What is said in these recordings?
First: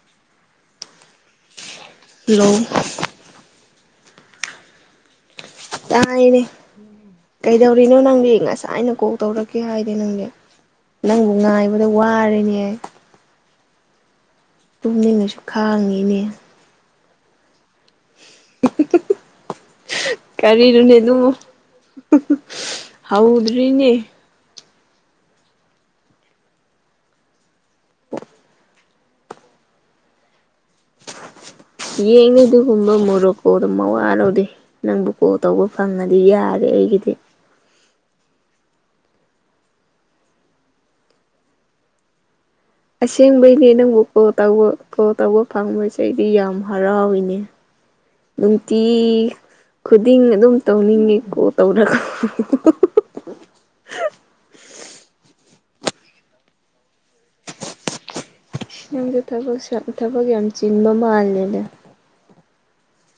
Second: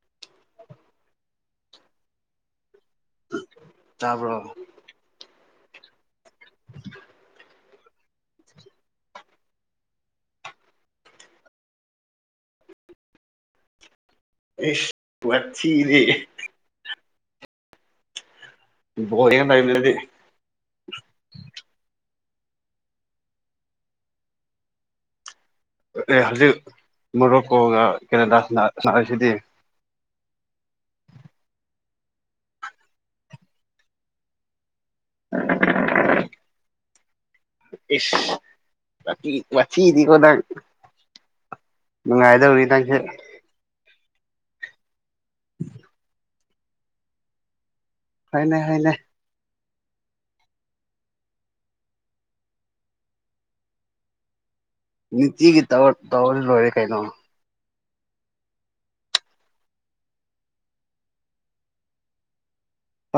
[inaudible] Hello ꯇꯥꯕ꯭ꯔꯣ? ꯇꯥꯏꯅꯦ ꯀꯩꯗꯧꯔꯤꯅꯣ ꯅꯪꯗꯤ ꯉꯁꯥꯏ ꯑꯅ ꯀꯣꯛ ꯇꯧꯔꯛꯀꯦ ꯍꯥꯏꯗꯤ ꯅꯪꯗꯤ ꯅꯪꯕꯨ ꯉꯥꯏꯕꯗ ꯋꯥꯔꯅꯦ ꯏꯁ ꯇꯨꯝꯅꯤꯡꯅꯁꯨ ꯈꯥꯡꯉꯤꯅꯦ ꯋꯥꯊꯤꯗꯤ [unintelligible] ꯀꯔꯤꯅꯣꯅꯦ ꯑꯗꯨ ꯍꯧꯗ꯭ꯔꯤꯅꯦ ꯑꯦ ꯍꯧꯖꯤꯛ ꯃꯣꯔꯣꯛꯀꯣꯒ ꯀꯦꯅꯗꯥꯁꯤꯗꯤ ꯌꯦꯡꯉ ꯑꯗꯨꯒꯨꯝꯕ ꯃꯣꯔꯣꯛꯀꯣ ꯑꯗꯨꯝ ꯃꯋꯥꯔ ꯂꯧꯗꯦ ꯅꯪꯕꯨ ꯀꯣꯜ ꯇꯧꯕ ꯐꯪꯉꯗꯤ ꯌꯥꯔꯦ ꯑꯩꯒꯤꯗꯤ ꯏꯁ ꯋꯥꯊꯤꯗꯤ ꯀꯣ ꯅꯪ ꯅꯨꯡꯉꯥꯏꯗꯧꯔꯤ ꯅꯪ ꯑꯁꯦꯡꯕꯩꯅꯦ ꯅꯪꯕꯨ ꯀꯣꯜ ꯇꯧꯕ ꯀꯣꯜ ꯇꯧꯕ ꯐꯪꯕꯁꯦ ꯑꯩꯗꯤ ꯌꯥꯝ ꯍꯔꯥꯎꯏꯅꯦ ꯍꯣꯏꯅꯦ ꯅꯨꯡꯇꯤ ꯍꯣꯏꯅꯦ ꯈꯨꯗꯤꯡ ꯑꯗꯨꯝ ꯇꯧꯅꯤꯡꯉꯦꯀꯣ ꯇꯧꯔ ꯅꯤꯇꯤꯒꯤ ꯇꯧꯔ ꯂꯣꯏꯔꯦ ꯀꯩꯅꯣ ꯅꯪꯗ ꯊꯕꯛ ꯊꯕꯛ ꯌꯥꯝ ꯆꯤꯟꯕ ꯃꯥꯜꯂꯦꯅꯦ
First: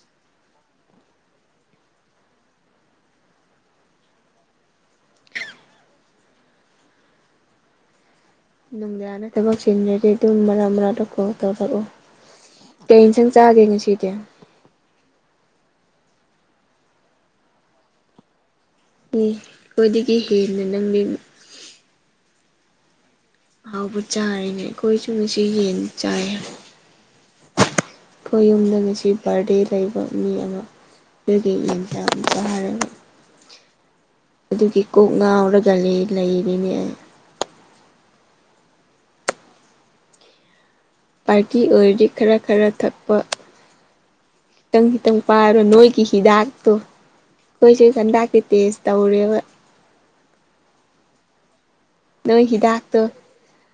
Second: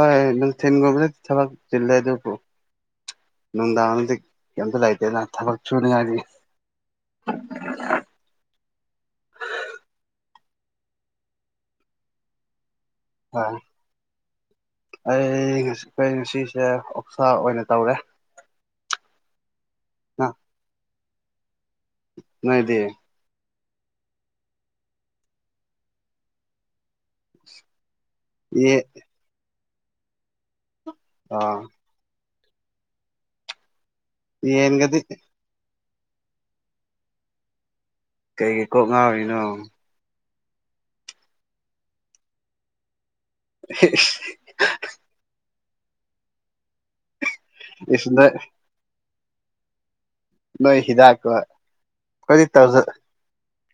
ꯍꯣꯏ ꯅꯨꯡꯊꯤꯟꯒꯨꯝꯗ ꯊꯕꯛ ꯆꯤꯜꯂꯦꯗꯨꯕꯨ ꯅꯨꯡꯗꯥꯡꯗꯤ ꯀꯩꯝꯇ ꯂꯩꯇꯦꯅ ꯊꯕꯛ ꯁꯨꯅꯤꯉꯥꯏꯒꯤ ꯅꯨꯃꯤꯗꯥꯡꯗ ꯊꯕꯛ ꯆꯤꯟꯗꯔ꯭ ꯗꯤ ꯑꯗꯨꯝ ꯃꯔꯛ ꯃꯔꯛꯇ ꯀꯣꯜ ꯇꯧꯔꯛꯑꯣ ꯀꯩ ꯏꯟꯁꯥꯡ ꯍꯣꯏ ꯆꯥꯒꯦ ꯉꯁꯤꯗꯤ ꯑꯩ ꯑꯩꯈꯣꯏ ꯉꯁꯤꯁꯦ ꯑꯣꯛꯁꯥ ꯑꯣꯏꯅ ꯇꯧꯔꯦ ꯈ꯭ꯋꯣꯏꯗꯒꯤ ꯍꯦꯟꯅ ꯅꯪꯗꯤ ꯅꯪꯗꯤ ꯍꯥꯎꯕ ꯆꯥꯔꯤꯅꯦ ꯑꯩꯈꯣꯏꯁꯨ ꯉꯁꯤ ꯌꯦꯟ ꯆꯥꯏ ꯑꯩꯈꯣꯏ ꯌꯦ ꯌꯨꯝꯗ ꯉꯁꯤ ꯕꯥꯔꯗꯦ ꯂꯩꯕ ꯃꯤ ꯑꯃꯗꯨꯒꯤ ꯑꯥ ꯌꯦꯟ [inaudible] ꯑꯗꯨꯒꯤ ꯌꯦꯟꯒꯗꯤ ꯀꯣꯛ ꯉꯥꯎꯔꯒ ꯂꯩꯔꯤꯅꯦ ꯀꯩꯒꯤ ꯀꯣꯛ ꯉꯥꯎꯔꯤꯅꯣ ꯄꯥꯔꯇꯤ ꯑꯣꯏꯔꯤ ꯈꯔ ꯈꯔ ꯊꯛꯄ [unintelligible] ꯈꯤꯇꯪ ꯈꯤꯇꯪ ꯄꯥꯕ ꯅꯣꯏꯒꯤ ꯍꯤꯗꯥꯛꯇꯣ ꯈꯣꯏ ꯆꯩ ꯏꯁ ꯅꯣꯏ [unintelligible] ꯇꯧꯔꯦꯕ ꯅꯣꯏ ꯍꯤꯗꯥꯛ ꯀ ꯅꯣꯏ ꯍꯤꯗꯥꯛꯇꯣ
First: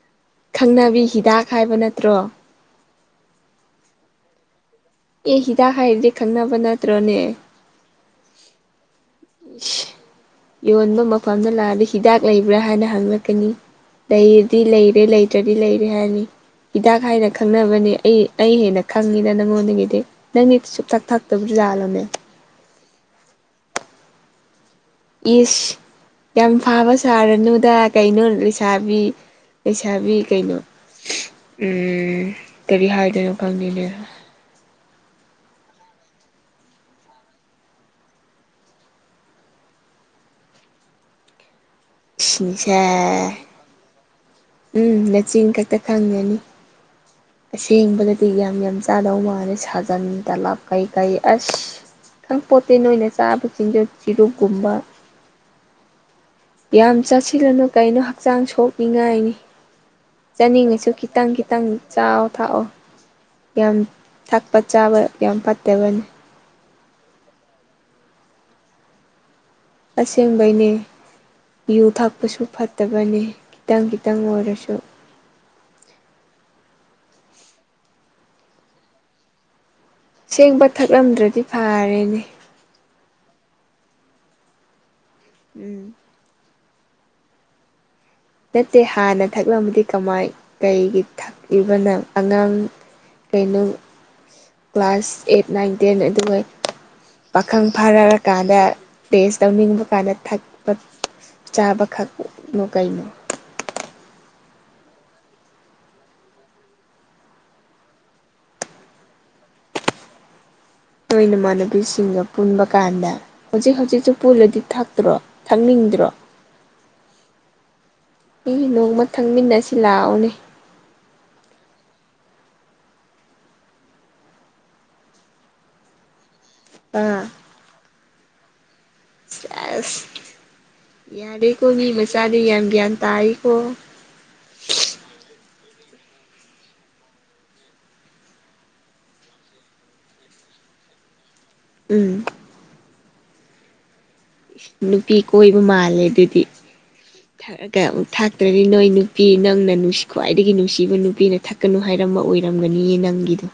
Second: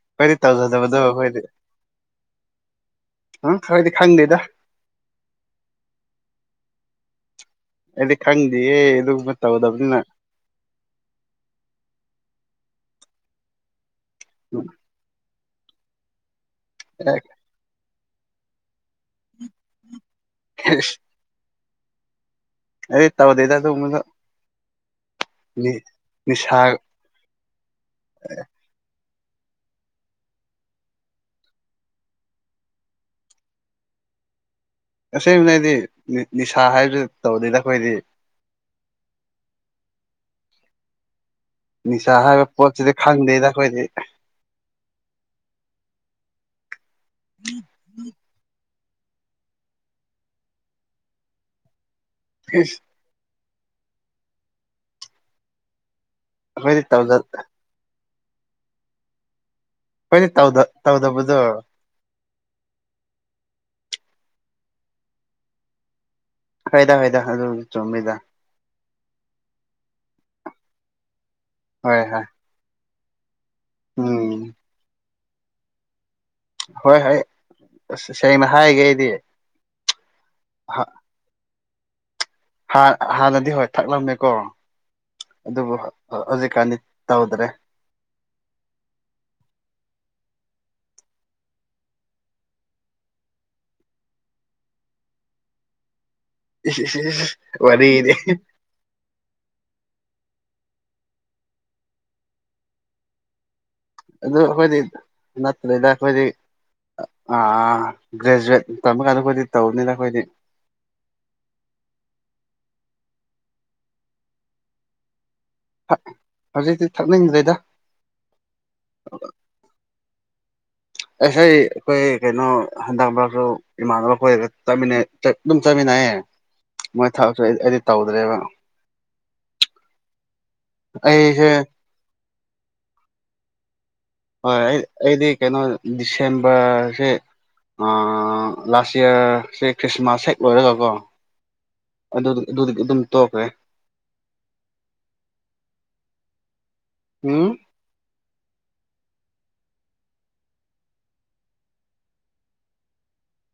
ꯑꯩꯈꯣꯏꯗꯤ ꯇꯧꯖꯗꯕꯗꯣ ꯈꯪꯅꯕꯤ ꯑꯩꯈꯣꯏꯗꯤ ꯍꯤꯗꯥꯛ ꯍꯥꯏꯕ ꯅꯠꯇ꯭ꯔꯣ ꯑꯪ ꯈꯪꯗꯤ ꯈꯪꯗꯦꯗ ꯑꯦ ꯍꯤꯗꯥꯛ ꯍꯥꯏꯔꯗꯤ ꯈꯪꯅꯕ ꯅꯠꯇ꯭ꯔꯣꯅꯦ ꯑꯗꯤ ꯈꯪꯗꯤꯌꯦ ꯗꯨꯃ ꯏꯁ ꯇꯧꯗꯕꯅꯤꯅ ꯌꯣꯟꯕ ꯃꯐꯝꯗ ꯂꯥꯛꯑꯗꯤ ꯍꯤꯗꯥꯛ ꯂꯩꯕ꯭ꯔꯥ ꯍꯥꯏꯅ ꯍꯪꯂꯛꯀꯅꯤ ꯂꯩꯗꯤ ꯂꯩꯔꯦ ꯂꯩꯔꯦ ꯍꯥꯏꯅꯤ ꯍꯤꯗꯥꯛ ꯍꯥꯏꯅ ꯈꯪꯅꯕꯅꯦ ꯑꯩ ꯑꯩ ꯍꯦꯟꯅ ꯈꯪꯉꯤꯗ ꯅꯪꯉꯣꯟ ꯑꯗꯒꯤꯗꯤ ꯅꯪꯒꯤ ꯁꯨ ꯊꯛ ꯊꯥꯛꯇꯕ ꯂꯥꯜꯂꯝꯃꯦ ꯑꯩ ꯇꯧꯗꯦꯗ ꯑꯗꯨꯒꯨꯝꯕꯗꯨ ꯏꯁ ꯌꯥꯝ ꯅꯤꯁꯥ ꯐꯥꯕ ꯁꯥꯔꯅꯨꯗ ꯀꯩꯅꯣ ꯂꯩꯁꯥꯕꯤ ꯂꯩꯩꯁꯥꯕꯤ ꯀꯩꯅꯣ ꯀꯔꯤ ꯍꯥꯏꯗꯣꯏꯅꯣ ꯈꯪꯗꯦꯅꯦ ꯑꯁꯦꯡꯕꯅꯗꯤ ꯅꯤꯁꯥ ꯍꯥꯏꯕꯁꯤ ꯇꯧꯗꯦꯗ ꯑꯩꯈꯣꯏꯗꯤ ꯅꯤꯁꯥ ꯏꯁ ꯍꯥꯏꯕ ꯅꯤꯁꯥ ꯄꯣꯠꯁꯤꯗꯤ ꯈꯪꯗꯦꯗ ꯑꯩꯈꯣꯏꯗꯤ ꯎꯝ ꯅꯆꯤꯟ ꯈꯛꯇ ꯈꯪꯒꯅꯤ ꯑꯁꯦꯡꯕꯗꯗꯤ ꯌꯥꯝ ꯌꯥꯝ ꯆꯥꯗꯧ ꯃꯥꯟꯂꯦ ꯁꯥꯖꯟ ꯇꯂꯥꯞ ꯀꯩ ꯀꯩ ꯑꯁ ꯈꯤꯇꯪ ꯄꯣꯇꯦꯟ ꯑꯩꯈꯣꯏꯗꯤ ꯑꯣꯏꯅ ꯆꯥꯕ ꯆꯤꯟꯖ ꯆꯤꯔꯨꯛꯀꯨꯝꯕ ꯌꯥꯝ ꯇꯧꯗ ꯆꯥꯁꯤꯜꯂꯅꯨ ꯀꯩꯅꯣ ꯍꯛꯆꯥꯡ ꯁꯣꯛꯅꯤꯡꯉꯥꯏꯅꯤ ꯑꯩꯈꯣꯏꯗꯤ ꯇꯧꯗ ꯆꯅꯤꯡꯉꯁꯨ ꯈꯤꯇꯪ ꯇꯧꯗꯕꯗꯣ ꯈꯤꯇꯪ ꯆꯥꯎ ꯊꯥꯛꯑꯣ ꯌꯥꯝ ꯊꯛꯄ ꯆꯥꯕ ꯌꯥꯝ ꯐꯠꯇꯕꯅꯤ ꯍꯣꯏꯗ ꯍꯣꯏꯗ ꯑꯗꯨ ꯆꯨꯝꯃꯤꯗ ꯑꯁꯦꯡꯕꯩꯅꯦ ꯌꯨ ꯍꯣꯏ ꯍꯣꯏ ꯊꯥꯛꯄꯁꯨ ꯐꯠꯇꯕꯅꯤ ꯈꯤꯇꯪ ꯈꯤꯇꯪ ꯎꯝ ꯑꯣꯏꯔꯁꯨ ꯍꯣꯏ ꯍꯣꯏ ꯑꯁ ꯁꯦꯡꯅ ꯍꯥꯏꯒꯦ ꯑꯩꯗꯤ ꯁꯦꯡꯕ ꯊꯛꯂꯝꯗ꯭ꯔꯗꯤ ꯐꯥꯔꯦꯅꯦ ꯍꯥꯟꯅꯗꯤ ꯍꯣꯏ ꯊꯛꯂꯝꯃꯦꯀꯣ ꯑꯗꯨꯕꯨ ꯎꯝ ꯍꯧꯖꯤꯛꯀꯥꯟꯗꯤ ꯇꯧꯗ꯭ꯔꯦ ꯅꯠꯇꯦ ꯍꯥꯟꯅ ꯊꯥꯛꯂꯝꯃꯗꯤ ꯀꯃꯥꯏ ꯀꯩꯒꯤ ꯊꯥꯛꯏꯕ ꯅꯪ ꯑꯉꯥꯡ ꯀꯩ ꯅꯪ ꯀ꯭ꯂꯥꯁ ꯑꯦꯠ ꯅꯥꯏꯟ ꯇꯦꯟ ꯑꯗꯨꯒ ꯏꯁ ꯏꯁ ꯏꯁ ꯄꯥꯈꯪ ꯐꯥꯔꯛ ꯋꯥꯔꯤꯗꯤ ꯑꯀꯥꯟꯗ ꯇꯦꯁ ꯇꯧꯅꯤꯡꯕ ꯀꯥꯟꯗ ꯊꯛꯄ ꯆꯥꯕꯈꯛꯅꫭ ꯀꯩꯅꯣ ꯑꯗꯨ ꯑꯩꯈꯣꯏꯗꯤ ꯅꯠꯇ꯭ꯔꯦꯗ ꯑꯩꯈꯣꯏꯗꯤ ꯑꯥ ꯒ꯭ꯔꯦꯖꯨꯋꯦꯠ ꯇꯝꯃꯀꯥꯟꯗ ꯑꯩꯈꯣꯏꯗꯤ ꯇꯧꯕꯅꯤꯅ ꯑꯩꯈꯣꯏꯗꯤ ꯅꯣꯏ ꯏꯃꯥꯟꯅꯕꯤꯁꯤꯡꯒ ꯄꯨꯟꯕ ꯀꯥꯟꯗ ꯍꯧꯖꯤꯛ ꯍꯧꯖꯤꯛꯁꯨ ꯄꯨꯜꯂꯗꯤ ꯊꯥꯛꯇ꯭ꯔꯣ ꯊꯥꯛ ꯅꯤꯡꯗ꯭ꯔꯣ ꯍꯧꯖꯤꯛꯇꯤ ꯊꯛꯅꯤꯡꯗ꯭ꯔꯦꯗ ꯏ ꯅꯣꯡꯃ ꯊꯪꯃꯤꯟꯅꯁꯤ ꯂꯥꯛꯑꯣꯅꯦ ꯑꯩ ꯍꯩ ꯑꯩꯈꯣꯏ ꯀꯩꯅꯣ ꯍꯟꯗꯛ ꯃꯔꯛꯁꯨ ꯏꯃꯥꯟꯅꯕ ꯑꯩꯈꯣꯏꯔꯒ ꯆꯠꯃꯤꯟꯅꯩ ꯑꯗꯨꯝ ꯆꯠꯃꯤꯟꯅꯩꯌꯦ ꯃꯣꯏ ꯑꯥ ꯊꯕꯛꯁꯨ ꯑꯩꯗꯤ ꯇꯧꯗ꯭ꯔꯦꯕ ꯁꯦꯁ ꯑꯩꯁꯦ ꯌꯥꯔꯦꯀꯣ ꯃꯤ ꯃꯆꯥꯗꯤ ꯌꯥꯝ ꯒꯤꯌꯥꯟ ꯇꯥꯏꯀꯣ ꯍꯣꯏ ꯑꯩ ꯑꯩꯗꯤ ꯀꯩꯅꯣ ꯗꯤꯁꯦꯝꯕ꯭ꯔꯁꯦ ꯂꯥꯁ ꯏꯌꯥꯔꯁꯦ ꯈ꯭ꯔꯤꯁꯃꯥꯁ ꯍꯦꯛ ꯂꯣꯏꯔꯒꯀꯣ ꯎꯝ ꯑꯗꯨꯗꯤ [unintelligible] ꯑꯗꯨꯝ ꯇꯣꯛꯈ꯭ꯔꯦ ꯏꯁ ꯅꯨꯄꯤ ꯀꯣꯏꯕ ꯃꯥꯜꯂꯦ ꯑꯗꯨꯗꯤ ꯎꯝ [unintelligible] ꯊꯥꯛꯇ꯭ꯔꯗꯤ ꯅꯣꯏ ꯅꯨꯄꯤ ꯅꯪꯅ ꯅꯨꯡꯁꯤ ꯈ꯭ꯋꯥꯏꯗꯒꯤ ꯅꯨꯡꯁꯤꯕ ꯅꯨꯄꯤꯅ ꯊꯥꯛꯀꯅꯨ ꯍꯥꯏꯔꯝꯕ ꯑꯣꯏꯔꯝꯒꯅꯤꯌꯦ ꯅꯪꯒꯤꯗꯣ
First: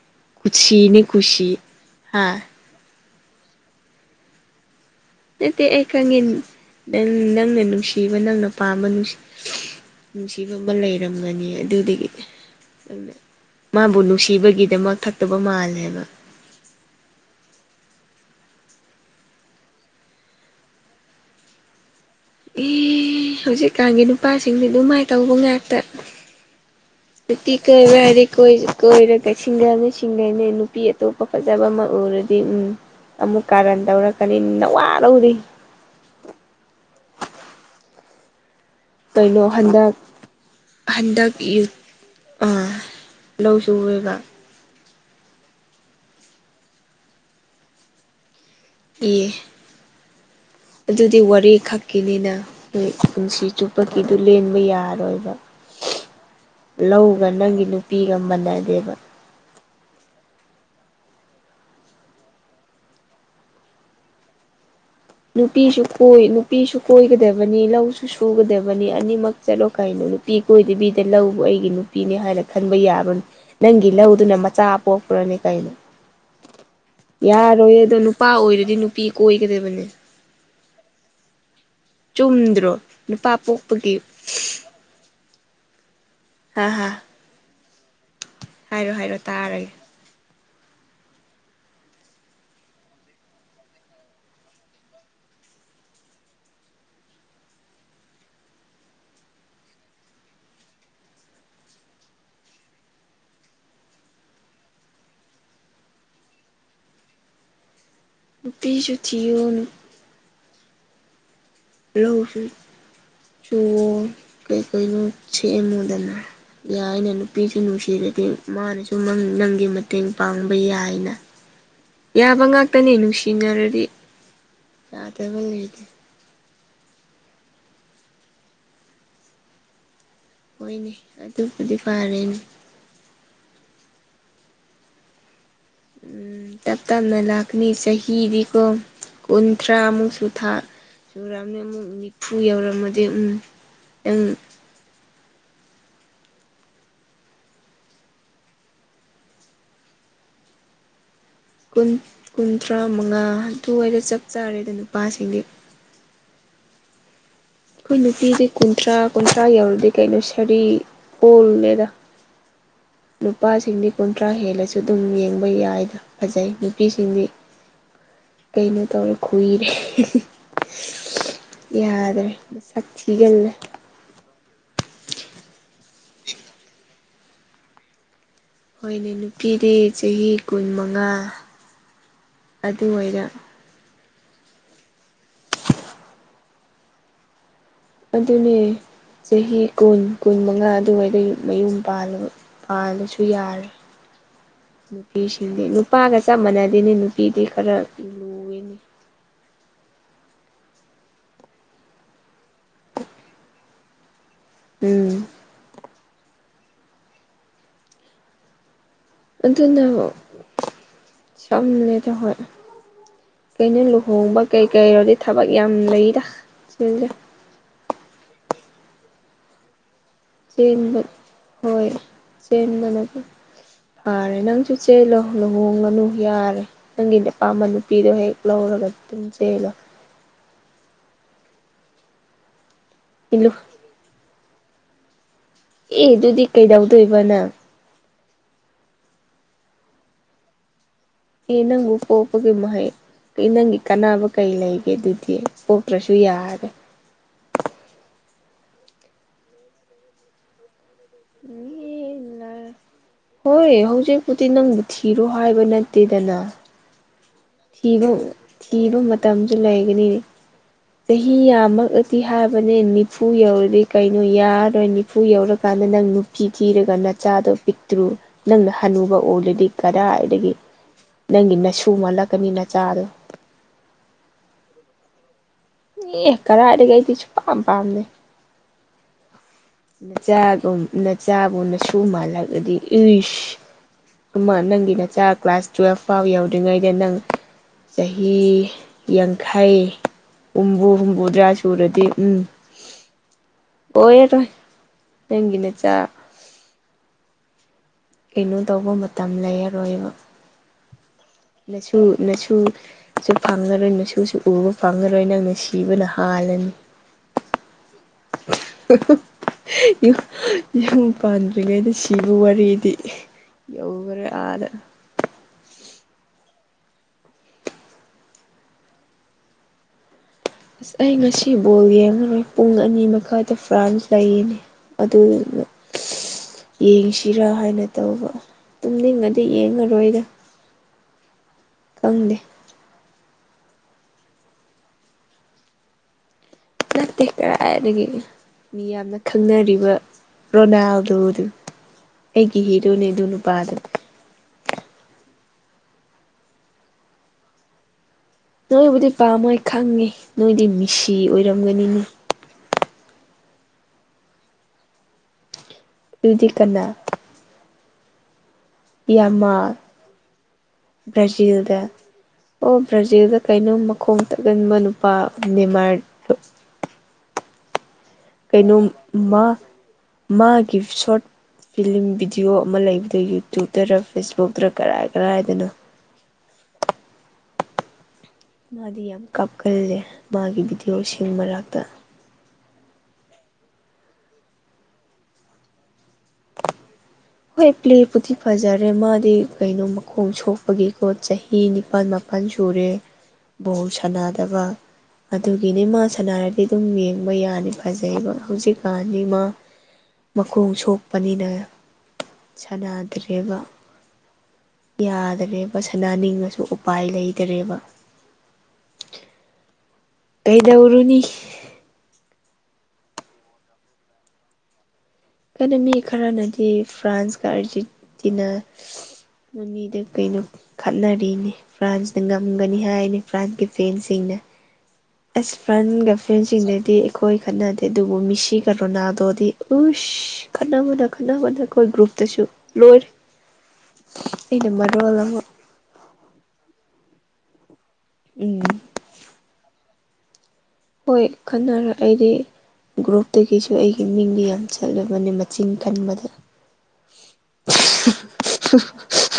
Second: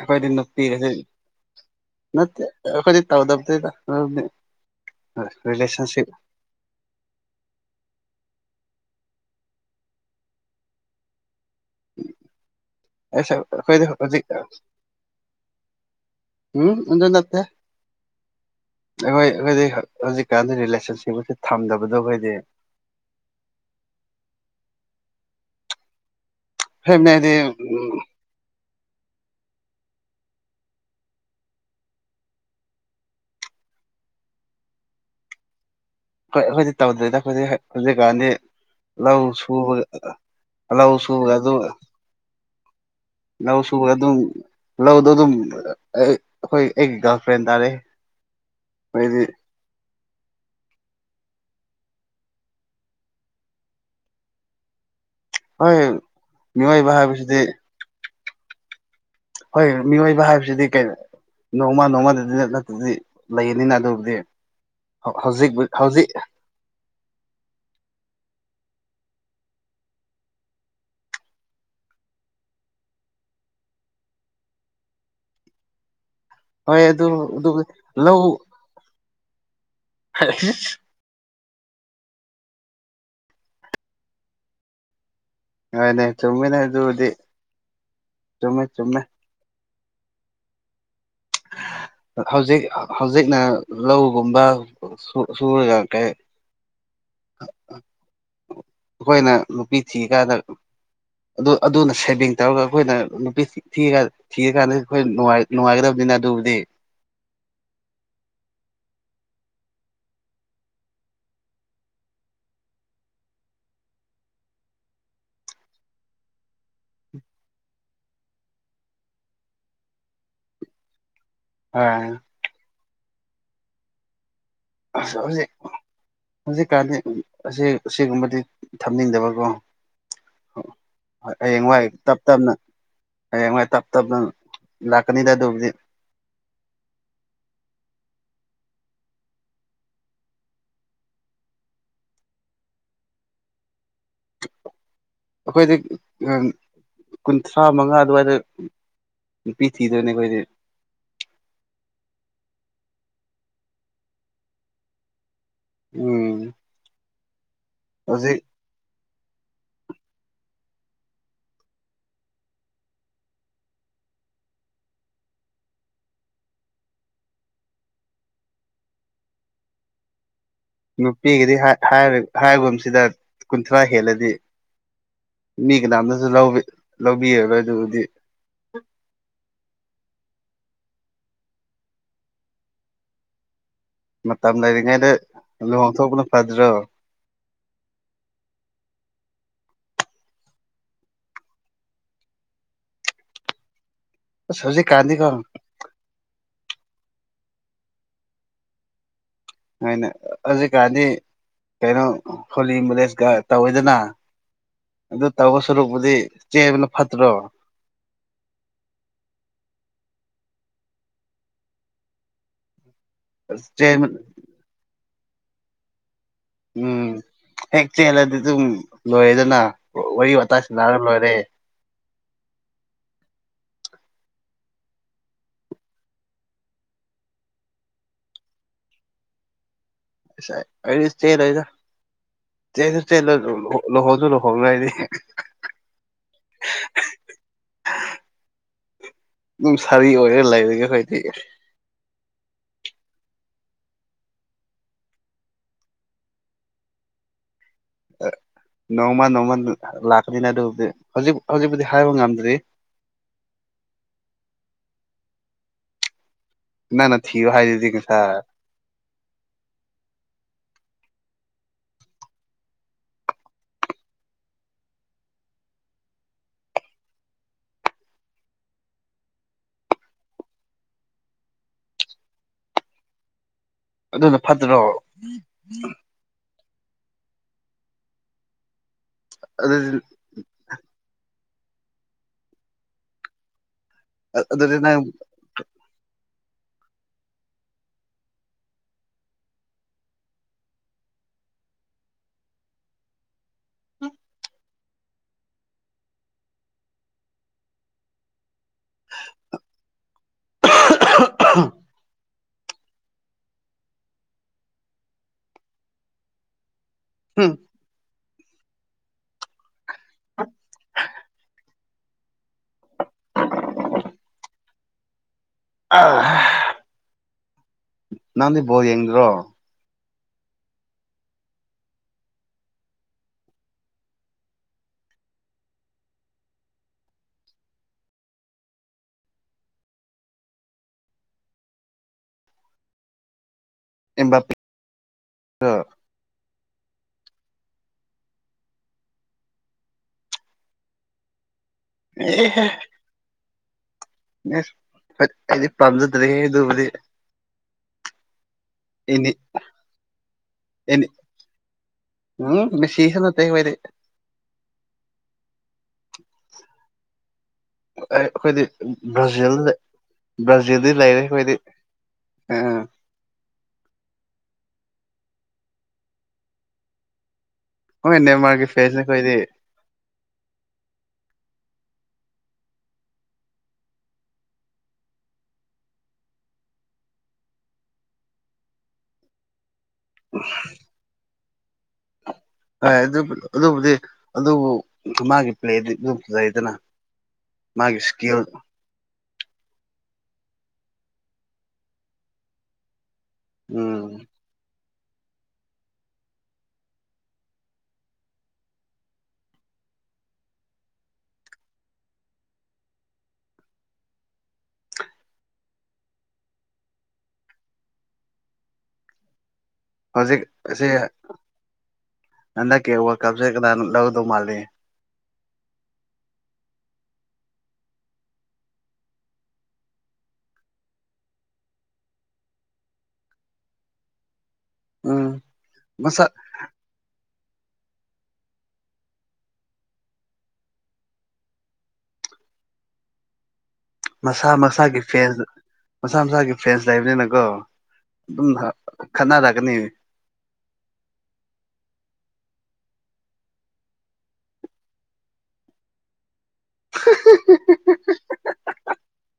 ꯑꯩꯈꯣꯏꯗꯤ ꯅꯨꯄꯤꯒꯁꯦ ꯀꯨꯁꯤꯅꯦ ꯀꯨꯁꯤ ꯍꯥ ꯅꯠꯇꯦ ꯑꯩꯈꯣꯏꯗꯤ ꯇꯥꯎꯕꯗꯦꯗ ꯃꯔꯝꯗꯤ ꯅꯠꯇꯦ ꯑꯩ ꯈꯪ [unintelligible] ꯅꯪ ꯅꯪꯅ ꯅꯨꯡꯁꯤꯕ ꯅꯪꯅ ꯄꯥꯝꯕ ꯅꯨꯡꯁꯤꯕ ꯑꯃ ꯂꯩꯔꯝꯒꯅꯤ ꯑꯗꯨꯗꯒꯤ ꯑꯩꯁ ꯑꯩꯈꯣꯏꯗꯤ ꯃꯥꯕꯨ ꯍꯧꯖꯤꯛ ꯅꯨꯡꯁꯤꯕꯒꯤꯗꯃꯛ ꯊꯥꯛꯇꯕ ꯃꯥꯜꯂꯦꯕ ꯎꯝ ꯑꯗꯨ ꯅꯠꯇꯦ ꯑꯩꯈꯣꯏ ꯑꯩꯈꯣꯏꯗꯤ ꯍꯧꯖꯤꯛꯀꯥꯟꯗꯤ ꯔꯤꯂꯦꯁꯟꯁꯤꯞꯁ ꯊꯝꯗꯕꯗꯣ ꯑꯩꯈꯣꯏꯗꯤ ꯏ ꯍꯧꯖꯤꯛꯀꯥꯟꯒꯤ ꯅꯨꯄꯥꯁꯤꯡꯗꯤ ꯑꯗꯨꯃꯥꯏꯅ ꯇꯧꯕ ꯉꯥꯛꯇ ꯐꯦꯃꯤꯂꯤꯗꯤ ꯅꯨꯄꯤ ꯀꯣꯏꯕ ꯍꯣꯏ ꯌꯥꯔꯗꯤ ꯀꯣꯏꯁꯦ ꯀꯣꯏꯔꯒꯩ ꯁꯤꯡꯒꯅꯤ ꯁꯤꯡꯒꯅꯤ ꯅꯨꯄꯤ ꯑꯇꯣꯞꯄ ꯐꯖꯕ ꯑꯃ ꯎꯔꯗꯤ ꯎꯝ ꯑꯃꯨꯛ ꯀꯥꯔꯟ ꯇꯧꯔꯛꯀꯅꯤ ꯅꯋꯥ ꯂꯧꯗꯦ ꯍꫭꯠ ꯑꯩꯈꯣꯏꯗꯤ ꯇꯧꯗꯦꯗ ꯑꯩꯈꫭꯏꯗꯤ ꯍꯧꯖꯤꯛ ꯀꯥꯟꯗꯤ ꯂꯧ ꯀꯩꯅꯣ ꯍꯟꯗꯛ ꯁꯨꯕꯒ ꯂꯧ ꯁꯨꯕꯒ ꯍꯟꯗꯛ ꯑꯗꯨ ꯌꯨ ꯑꯥ ꯂꯧ ꯁꯨꯕ ꯑꯗꯨꯝ ꯂꯧꯗꯣ ꯑꯗꯨꯝ ꯑꯩ ꯑꯩꯈꯣꯏ ꯑꯩꯒꯤ ꯒꯥꯔꯜ ꯐ꯭ꯔꯦꯟ ꯇꯥꯔꯦ ꯑꯩꯏꯗꯤ ꯑꯦ ꯑꯗꯨꯗꯤ ꯋꯥꯔꯤ ꯈꯛꯀꯤꯅꯤꯅ ꯅꫭꯏ ꯄꯨꯟꯁꯤ ꯆꯨꯞꯄꯒꯤꯗꯨ ꯂꯦꯟꯕ ꯌꯥꯔꯣꯏꯕ ꯍꯣꯏ ꯃꯤꯑꯣꯏꯕ ꯂꯧꯒ ꯍꯥꯏꯕꯁꯤꯗꯤ ꯅꯪꯒꯤ ꯅꯨꯄꯤꯒ ꯃꯥꯟꯅꯗꯦꯕ ꯍꯣꯏ ꯃꯤꯑꯣꯏꯕ ꯍꯥꯏꯕꯁꯤꯗꯤ ꯀꯩꯅꯣ ꯅꯣꯡꯃ ꯅꯣꯡꯃꯗꯗꯤ ꯅꯠꯇꯗꯤ ꯂꯩꯏꯅꯤꯅ ꯑꯗꯨꯕꯨꯗꯤ ꯍꯧꯖꯤꯛ ꯅꯨꯄꯤꯁꯨ ꯍꯧꯖꯤꯛ ꯀꯣꯏ ꯅꯨ ꯅꯨꯄꯤꯁꯨ ꯀꯣꯏꯒꯗꯕꯅꯤ ꯂꯧꯁꯨ ꯁꯨꯒꯗꯕꯅꯤ ꯑꯅꯤꯃꯛ ꯆꯠꯂꯣ ꯀꯅꯣ ꯅꯨꯄꯤ ꯀꯣꯏꯗꯕꯤꯗ ꯂꯧꯕ ꯑꯩꯒꯤ ꯅꯨ ꯄꯤꯅꯦ ꯍꯥꯏꯅ ꯈꯟꯕ ꯌꯥꯕꯔꫭ ꯅꯪꯒꯤ ꯂꯧꯗꯨꯅ ꯃꯆꯥ ꯄꯣꯛꯄꯔꫭꯅꯦ ꯀꯩꯅꯣ ꯍꯣꯏ ꯑꯗꯨ ꯑꯗꯨ ꯌꯥꯔꯣꯏ ꯑꯗꯣ ꯅꯨꯄꯥ ꯑꯣꯏꯔꯗꯤ ꯅꯨꯄꯤ ꯀꯣꯏꯒꯗꯕꯅꯦ ꯍꯥꯏ ꯆꯨꯝꯗ꯭ꯔꯣ ꯅꯨꯄꯥ ꯄꯣꯛꯄꯒꯤ ꯍꯣꯏꯅꯦ ꯆꯨꯝꯃꯤꯅꯦ ꯍꯥ ꯍꯥ ꯑꯗꯨꯕꯨꯗꯤ ꯆꯨꯝꯃꯦ ꯍꯥꯏꯔꯣ ꯆꯨꯝꯃꯦ ꯍꯥꯏꯔꯣ ꯇꯥꯔꯒꯦ ꯍꯧꯖꯤꯛ ꯍꯧꯖꯤꯛꯅ ꯂꯧꯒꯨꯝꯕ ꯁꯨꯔꯒ ꯀꯩ ꯑꯩꯈꯣꯏꯅ ꯅꯨꯄꯤ ꯊꯤ ꯀꯥꯟꯗ ꯑꯗꯨ ꯑꯗꯨꯅ ꯁꯦꯚꯤꯡ ꯇꯧꯔꯒ ꯑꯩꯈꯣꯏꯅ ꯅꯨꯄꯤ ꯊꯤꯔꯒ ꯊꯤꯔ ꯀꯥꯟꯗꯗꯤ ꯑꯩꯈꯣꯏ ꯅꯨꯡꯉꯥꯏꯒꯗꯕꯅꯤꯅ ꯑꯗꯨꯕꯨꯗꯤ ꯅꯨꯄꯤꯁꯨ ꯊꯤꯔꯨꯔꯅꯨ ꯂꯧꯎ ꯆ ꯆꯨꯑꯣ ꯀꯩ ꯀꯩꯅꯣ ꯁꯦꯃꯨꯗꯅ ꯌꯥꯏꯅꯦ ꯅꯨꯄꯤꯁꯨ ꯅꯨꯡꯁꯤꯔꯗꯤ ꯃꯥꯅꯁꯨ ꯅꯪꯒꯤ ꯃꯇꯦꯡ ꯄꯥꯡꯕ ꯌꯥꯏꯅ ꯍꯣꯢ ꯌꯥꯕ ꯉꯥꯛꯇꯅꯦ ꯅꯨꯡꯁꯤꯅꯔꯗꯤ ꯑꯁ ꯌꯥꯗꯕ ꯍꯧꯖꯤꯛ ꯂꯩꯇꯦ ꯍꯧꯖꯤꯛꯀꯥꯟꯗꯤ ꯑꯁꯦꯡ ꯑꯁꯦꯡꯕꯗꯤ ꯊꯝꯅꯤꯡꯗꯕꯀꯣ ꯍꯣꯏꯅꯦ ꯍꯣꯏ ꯑꯗꯨꯕꯨꯗꯤ ꯍꯌꯦꯡꯋꯥꯏ ꯇꯞ ꯐꯔꯦꯅꯦ ꯇꯞꯅ ꯍꯌꯦꯡ ꯋꯥꯏ ꯇꯞ ꯇꯞꯅ ꯂꯥꯛꯀꯅꯤꯗ ꯑꯗꯨꯕꯨꯗꯤ ꯇꯞ ꯇꯞꯅ ꯂꯥꯛꯀꯅꯤ ꯆꯍꯤꯗꯤꯀꯣ ꯀꯨꯟꯊ꯭ꯔꯥꯃꯨꯛꯁꯨ ꯊꯥ ꯁꯨꯔꯝꯅꯤ ꯅꯪ ꯅꯤꯐꯨ ꯌꯧꯔꯝꯃꯗꯤ ꯎꯝ ꯅꯪ ꯑꯩꯈꯣꯏꯗꯤ ꯀꯨꯟꯊ꯭ꯔꯥ ꯃꯉꯥ ꯑꯗꯨꯋꯥꯏꯗ ꯅꯨꯄꯤꯊꯤꯗꯣꯢꯅꯦ ꯑꯈꯣꯢꯗꯤ ꯀꯨꯟ ꯀꯨꯟꯊ꯭ꯔꯥ ꯃꯉꯥ ꯑꯗꯨꯋꯥꯏꯗ ꯆꯞ ꯆꯥꯔꯦꯗ ꯅꯨꯄꯥꯁꯤꯡꯗꯤ ꯎꯝ ꯑꯩꯈꯣꯏ ꯅꯨꯄꯤꯗꯤ ꯍꯧꯖꯤꯛ ꯀꯨꯟꯊ꯭ꯔꯥ ꯀꯨꯟꯊ꯭ꯔꯥ ꯌꯧꯔꯗꯤ ꯀꯩꯅꯣ ꯁꯥꯔꯤ ꯑꯣꯜꯂꯦꯗ ꯅꯨꯄꯥꯁꯤꯡꯗꯤ ꯀꯨꯟꯊ꯭ꯔꯥ ꯍꯦꯜꯂꯁꯨ ꯑꯗꯨꯝ ꯌꯦꯡꯕ ꯌꯥꯏꯅ ꯐꯖꯩ ꯅꯨꯄꯤꯁꯤꯡꯗꯤ ꯀꯩꯅꯣ ꯇꯧꯔꯦ ꯈꯨꯏꯔꯦ ꯅꯨꯄꯤꯒꯤꯗꯤ ꯍꯥꯢ ꯍꯥꯢ ꯌꯥꯗ꯭ꯔꯦ ꯃꯁꯛ ꯍꯥꯏꯒꯨꯝꯕꯁꯤꯗ ꯊꯤꯒꯜꯂꯦ ꯀꯨꯟꯊ꯭ꯔꯥ ꯍꯦꯜꯂꯗꯤ ꯃꯤ ꯀꯅꯥꯝꯇꯁꯨ ꯂꯧꯔꯣꯏ ꯂꯧꯕꯤꯔꯔꯣꯏ ꯑꯗꯨꯕꯨꯗꯤ ꯍꯣꯏꯅꯦ ꯅꯨꯄꯤꯗꯤ ꯆꯍꯤ ꯀꯨꯟ ꯃꯉꯥ ꯑꯗꯨ ꯑꯣꯏꯔ ꯃꯇꯝ ꯂꯩꯔꯤꯉꯩꯗ ꯂꯨꯍꯣꯡ ꯊꯣꯛꯄꯅ ꯐꯗ꯭ꯔꯣ ꯑꯗꯨꯅꯦ ꯆꯍꯤ ꯀꯨꯟ ꯀꯨꯟ ꯃꯉꯥ ꯑꯗꯨꯋꯥꯏꯗꯒꯤ ꯃꯌꯨꯝ ꯄꯥꯜꯂꯕ ꯄꯥꯂꯁꯨ ꯌꯥꯔꯤ ꯑꯁ ꯍꯧꯖꯤꯛꯀꯥꯟꯗꯤꯀꯣ ꯅꯨꯄꯤꯁꯤꯡꯗꯤ ꯑꯗꯨꯝ ꯅꯨꯄꯥꯒ ꯆꯞ ꯃꯥꯟꯅꯗꯦꯅꯤ ꯅꯨꯄꯤꯗꯤ ꯈꯔ ꯂꯨꯋꯦꯅꯦ ꯍꯥꯏꯅ ꯍꯧꯖꯤꯛꯀꯥꯟꯗꯤ ꯀꯩꯅꯣ ꯍꯣꯜꯂꯤ ꯃꯦꯔꯦꯖꯀ ꯇꯧꯋꯤꯗꯅ ꯎꯝ ꯑꯗꯨ ꯇꯧꯕ ꯁꯔꯨꯛꯄꯨꯗꯤ ꯆꯦꯟꯕꯅ ꯐꯠꯇ꯭ꯔꯣ ꯑꯗꯨꯅꯕꯨ ꯁꯝꯂꯦꯗꯥ ꯍꯣꯏ ꯀꯩꯅꯣ ꯆꯦꯟꯕ ꯂꯨꯍꯣꯡꯕ ꯀꯩ ꯀꯩꯔꯣꯗꯤ ꯊꯕꯛ ꯌꯥꯝ ꯂꯩꯗ ꯎꯝ ꯆꯦꯜꯂꯦ ꯍꯦꯛ ꯆꯦꯜꯂꯗꯤ ꯑꯗꯨꯝ ꯂꯣꯏꯔꯦꯗꯅ ꯋꯥꯔꯤ ꯋꯥꯇꯥꯏ ꯆꯦꯟꯕ ꯁꯟꯅꯔꯒ ꯂꯣꯏꯔꯦ ꯍꯣꯏ ꯆꯦꯟꯕꯅ ꯄꯥꯔꯦ ꯅꯪꯁꯨ ꯆꯦꯜꯂꯣ ꯂꯨꯍꯣꯡꯂꯅꯨ ꯌꯥꯔꯦ ꯅꯪꯒꯤꯅꯦ ꯑꯄꯥꯝꯕ ꯅꯨꯄꯤꯗꯣ ꯍꯦꯛ ꯂꯧꯔꯒ ꯆꯦꯂꯣ ꯑꯁ ꯑꯩ ꯆꯦꯂꯣꯢꯗ ꯆꯦꯟꯁꯨ ꯆꯦꯂꯣꯢ ꯏꯜꯂꯨ ꯂꯨꯍꯣꯡ ꯂꯨꯍꯣꯡꯁꯨ ꯂꯨꯍꯤꯡꯂꯣꯢ ꯑꯩꯗꯤ ꯑꯦ ꯑꯗꯨꯗꯤ ꯀꯩꯗꯧꯗꯣꯏꯕ ꯅꯪ ꯗꯨꯝ ꯁꯥꯔꯤ ꯑꯣꯏꯔꯒ ꯂꯩꯔꯒꯦ ꯑꯩꯈꯣꯏꯗꯤ ꯑꯗꯨꯗꯤ ꯅꯪꯕꯨ ꯄꯣꯛꯄꯒꯤ ꯃꯍꯩ ꯅꯪꯒꯤ ꯀꯥꯟꯅꯕ ꯀꯩ ꯂꯩꯒꯦ ꯑꯗꯨꯗꯤ ꯄꯣꯛꯇ꯭ꯔꯁꯨ ꯌꯥꯔꯦ ꯅꯣꯡꯃ ꯅꯣꯡꯃ ꯂꯥꯛꯀꯅꯤꯅꯥ ꯑꯗꯨꯕꯨꯗꯤ ꯍꯧꯖꯤꯛ ꯍꯧꯖꯤꯛꯄꯨꯗꯤ ꯍꯥꯏꯕ ꯉꯝꯗ꯭ꯔꯤ ꯍꯣꯏ ꯍꯧꯖꯤꯛꯄꯨꯗꯤ ꯅꯪꯕꯨ ꯊꯤꯔꯣ ꯍꯥꯏꯕ ꯅꯠꯇꯦꯗꯅ ꯅꯪꯅ ꯊꯤꯌꯣ ꯍꯥꯏꯗꯨꯗꯤ ꯊꯤꯕ ꯉꯁꯥꯏ ꯊꯤꯕ ꯃꯇꯝꯁꯨ ꯂꯩꯒꯅꯤ ꯆꯍꯤ ꯌꯥꯝꯃꯂꯗꯤ ꯍꯥꯏꯕꯅꯦ ꯅꯤꯐꯨ ꯌꯧꯔꯗꯤ ꯀꯩꯅꯣ ꯌꯥꯔꯣꯏ ꯅꯤꯐꯨ ꯌꯧꯔꯀꯥꯟꯗ ꯅꯪ ꯅꯨꯄꯤ ꯊꯤꯔꯒ ꯅꯆꯥꯗꯣ ꯄꯤꯛꯇ꯭ꯔꯨ ꯅꯪꯅ ꯍꯅꯨꯕ ꯑꯣꯂꯗꯤ ꯀꯗꯥꯏꯗꯒꯤ ꯅꯪꯒꯤ ꯅꯁꯨ ꯃꯥꯜꯂꯛꯀꯅꯤ ꯅꯆꯥꯗꯣ ꯑꯗꯨꯅ ꯐꯠꯇ꯭ꯔꯣ ꯑꯦ ꯀꯔꯥꯏꯗꯒꯤ ꯑꯩꯗꯤ ꯁꯨꯛꯄꯥꯝ ꯄꯥꯝꯃꯦ [unintelligible] ꯆꯥꯒꯨꯝ ꯅꯆꯥꯕꯨꯅꯁꯨ ꯃꯥꯜꯂꯒꯗꯤ ꯏꯁ ꯑꯃ ꯑꯗꯨꯗꯤ ꯅꯪꯒꯤ ꯅꯪ ꯅꯆꯥ ꯀ꯭ꯂꯥꯁ ꯇꯨꯋꯦꯜꯐ ꯐꯥꯎ ꯌꯧꯗ꯭ꯔꯤꯉꯩꯗ ꯅꯪ ꯆꯍꯤ ꯌꯥꯡꯈꯩ ꯍꯨꯝꯕꯨ ꯍꯨꯝꯕꯨꯗ꯭ꯔ ꯆꯨꯨꯔꯗꯤ ꯎꯝ ꯑꯣꯔꯔꯣꯏ ꯅꯪꯒꯤ ꯅꯆꯥ ꯀꯩꯅꯣ ꯇꯧꯕ ꯃꯇꯝ ꯂꯩꯔꯔꯣꯏꯕ [unintelligible] ꯅꯁꯨ ꯅꯁꯨ ꯁꯨ ꯐꯪꯉꯔꯣꯏ ꯅꯁꯨꯨꯁꯨ ꯎꯕ ꯐꯪꯉꯔꯣꯏ ꯅꯪꯅ ꯁꯤꯕꯅ ꯍꯥꯜꯂꯅꯤ [unintelligible] [unintelligible] ꯌꯨ ꯌꯨꯝ ꯄꯥꯟꯗ꯭ꯔꯤꯉꯩꯗ ꯁꯤ ꯁꯤꯕꯨꯋꯥꯔꯤꯗꯤ ꯌꯧꯈ꯭ꯔꯦ ꯑꯥꯗ [unintelligible] ꯅꯪꯗꯤ ꯕꯣꯜ ꯌꯦꯡꯗ꯭ꯔꯣ ꯑꯩ ꯉꯁꯤ ꯕꯣꯜ ꯌꯦꯡꯉꯥꯔꯣꯏ ꯄꯨꯡ ꯑꯅꯤ ꯃꯈꯥꯏꯗ ꯐ꯭ꯔꯥꯟꯁ ꯂꯩꯌꯦ ꯑꯗꯨꯗꯨꯅ [unintelligible] ꯌꯦꯡꯁꯤꯔꯥ ꯍꯥꯏꯅ ꯇꯧꯕ ꯇꯨꯝꯅꯤꯡꯉꯗꯤ ꯌꯦꯡꯉꯔꯣꯏꯗ ꯈꯪꯗꯦ [unintelligible] ꯅꯠꯇꯦ ꯀꯔꯥꯏꯗꯒꯤ ꯃꯤ ꯌꯥꯝꯅ ꯈꯪꯅꯔꯤꯕ ꯔꯣꯅꯥꯜꯗꯣꯗꯨ ꯑꯩꯒꯤ ꯍꯤꯔꯣꯅꯦ ꯑꯗꯨ ꯅꯨꯄꯥꯗꯨ ꯑꯦ ꯑꯩꯗꯤ ꯄꯥꯝꯖꯗ꯭ꯔꯦꯦ꯫ꯍꯦ ꯑꯗꯨꯃꯥꯗꯤ ꯅꯣꯏꯕꯨꯗꯤ ꯄꯥꯝꯃꯣꯏ ꯈꯪꯉꯤ ꯅꯣꯏꯗꯤ ꯑꯦꯅꯤ ꯃꯤꯁꯤ ꯑꯣꯏꯔꯝꯒꯅꯤꯅꯦ ꯎꯝ ꯃꯦꯁꯤꯁꯨ ꯅꯠꯇꯦ ꯑꯩꯈꯣꯏꯗꯤ ꯑꯗꯨꯗꯤ ꯀꯅꯥ [unintelligible] ꯑꯩꯈꯣꯏꯗꯤ ꯕ꯭ꯔꯥꯖꯤꯜ ꯌꯥꯃꯥꯜ ꯕ꯭ꯔꯥꯖꯤꯜꯗꯤ ꯂꯩꯔꯦ ꯑꯩꯈꯣꯏꯗꯤ ꯕ꯭ꯔꯥꯖꯤꯜꯗ ꯑꯣ ꯎꯝ ꯕ꯭ꯔꯥꯖꯤꯜꯗ ꯀꯩꯅꯣꯝ ꯃꯈꯣꯡ ꯇꯛꯒꯟꯕ ꯅꯨꯄꯥ ꯃꯦꯃꯥꯔ ꯍꯣꯏ ꯅꯦꯃꯥꯔꯒꯤ ꯀꯩꯅꯣ ꯐꯦꯟꯁꯅꯦ ꯑꯩꯈꯣꯏꯗꯤ ꯃꯥ ꯃꯥꯒꯤ ꯁꯣꯠ ꯐꯤꯂꯝ ꯕꯤꯗꯤꯑꯣ ꯑꯃ ꯂꯩꯕꯗꯣ ꯌꯨꯇꯨꯕꯇꯔ ꯐꯦꯁꯕꯨꯛꯇꯔ ꯀꯔꯥꯏ ꯀꯔꯥꯏꯗꯅꯣ ꯃꯥꯗꯤ ꯌꯥꯝ ꯀꯥꯞꯀꯜꯂꯦ ꯃꯥꯒꯤ ꯚꯤꯗꯤꯑꯣꯁꯤꯡ ꯃꯔꯛꯇ ꯑꯦ ꯑꯗꯨ ꯑꯗꯨꯕꯨꯗꯤ ꯑꯗꯨꯕꯨ ꯃꯥꯒꯤ ꯄ꯭ꯂꯦꯗꯤ ꯑꯗꯨꯝ ꯐꯖꯩꯗꯅ ꯍꯣꯏ ꯃꯥꯒꯤ ꯄ꯭ꯂꯦꯕꯨꯗꯤ ꯏꯁꯀꯤꯜ ꯐꯖꯔꯦ ꯔꯦ ꯃꯥꯗꯤ ꯀꯩꯅꯣ ꯃꯈꯣꯡ ꯁꯣꯛꯄꯒꯤꯀꯣ ꯆꯍꯤ ꯅꯤꯄꯥꯜ ꯃꯥꯄꯜ ꯁꯨꯔꯦ ꯕꯣꯜ ꯎꯝ ꯁꯥꯟꯅꯗꯕ ꯑꯗꯨꯒꯤꯅꯤ ꯃꯥ ꯁꯥꯟꯅꯔꯗꯤ ꯑꯗꯨꯝ ꯌꯦꯡꯕ ꯌꯥꯅꯤ ꯐꯖꯩꯑꯦꯕ ꯍꯧꯖꯤꯛꯀꯥꯟꯗꯤ ꯃꯥ ꯃꯈꯣꯡ ꯁꯣꯛꯄꯅꯤꯅ ꯁꯥꯟꯅꯗ꯭ꯔꯦꯕ ꯌꯥꯗꯔꯦꯕ ꯁꯅꯥꯅꯤꯡꯉꯁꯨ ꯎꯄꯥꯏ ꯂꯩꯇꯔꯦꯕ ꯍꯧꯖꯤꯛ ꯑꯁꯤ ꯀꯩꯗꯧꯔꯨꯅꯤ ꯍꯟꯗꯛꯀꯤ ꯋꯥꯜ ꯀꯞꯁꯦ ꯀꯅꯥ ꯂꯧꯗꯧ ꯃꯥꯜꯂꯤ ꯃꯤ ꯈꯔꯅꯗꯤ ꯐ꯭ꯔꯥꯟꯁꯀ ꯑꯥꯔꯖꯦꯟꯇꯤꯅꯥ ꯃꯃꯤꯗ ꯀꯩꯅꯣ ꯈꯠꯅꯔꯤꯅꯤ ꯐ꯭ꯔꯥꯟꯁꯅ ꯉꯝꯒꯅꯤ ꯍꯥꯏꯅꯤ ꯐ꯭ꯔꯥꯟꯁꯀꯤ ꯐꯦꯟꯁꯤꯡꯅ ꯎꯝ ꯑꯁ ꯐ꯭ꯔꯟꯒ ꯃꯁꯥ ꯐ꯭ꯔꯦꯟꯁꯤꯡꯗꯗꯤ ꯈꯣꯏ ꯈꯠꯅꯗꯦ ꯑꯗꯨꯕꯨ ꯃꯤꯁꯤꯒ ꯔꯣꯅꯥꯟꯗꯣꯗꯤ ꯎꯁ ꯈꯠꯅꯕꯗ ꯈꯠꯅꯕꯗ ꯑꯈꯣꯏ ꯒ꯭ꯔꯨꯞꯇꯁꯨ ꯂꯣꯏꯔꯦ ꯃꯁꯥ ꯑꯩꯅ ꯃꯁꯥꯒꯤ ꯃꯔꯣꯜ ꯑꯃ ꯐꯦꯟꯁ ꯃꯁꯥ ꯃꯁꯥꯒꯤ ꯐ꯭ꯔꯦꯟꯁ ꯂꯩꯕꯅꯤꯅꯀꯣ ꯑꯗꯨꯝ ꯎꯝ ꯈꯠꯅꯔꯛꯀꯅꯤ ꯍꯣꯏ ꯈꯟꯅꯔꯣꯏ ꯑꯩꯗꯤ ꯒ꯭ꯔꯨꯞꯇꯒꯤꯁꯨ ꯑꯩꯒꯤ ꯃꯤꯡꯗꯤ ꯌꯥꯝ ꯆꯠꯂꯕꯅꯦ ꯃꯆꯤꯟ ꯀꯟꯕꯗ [unintelligible]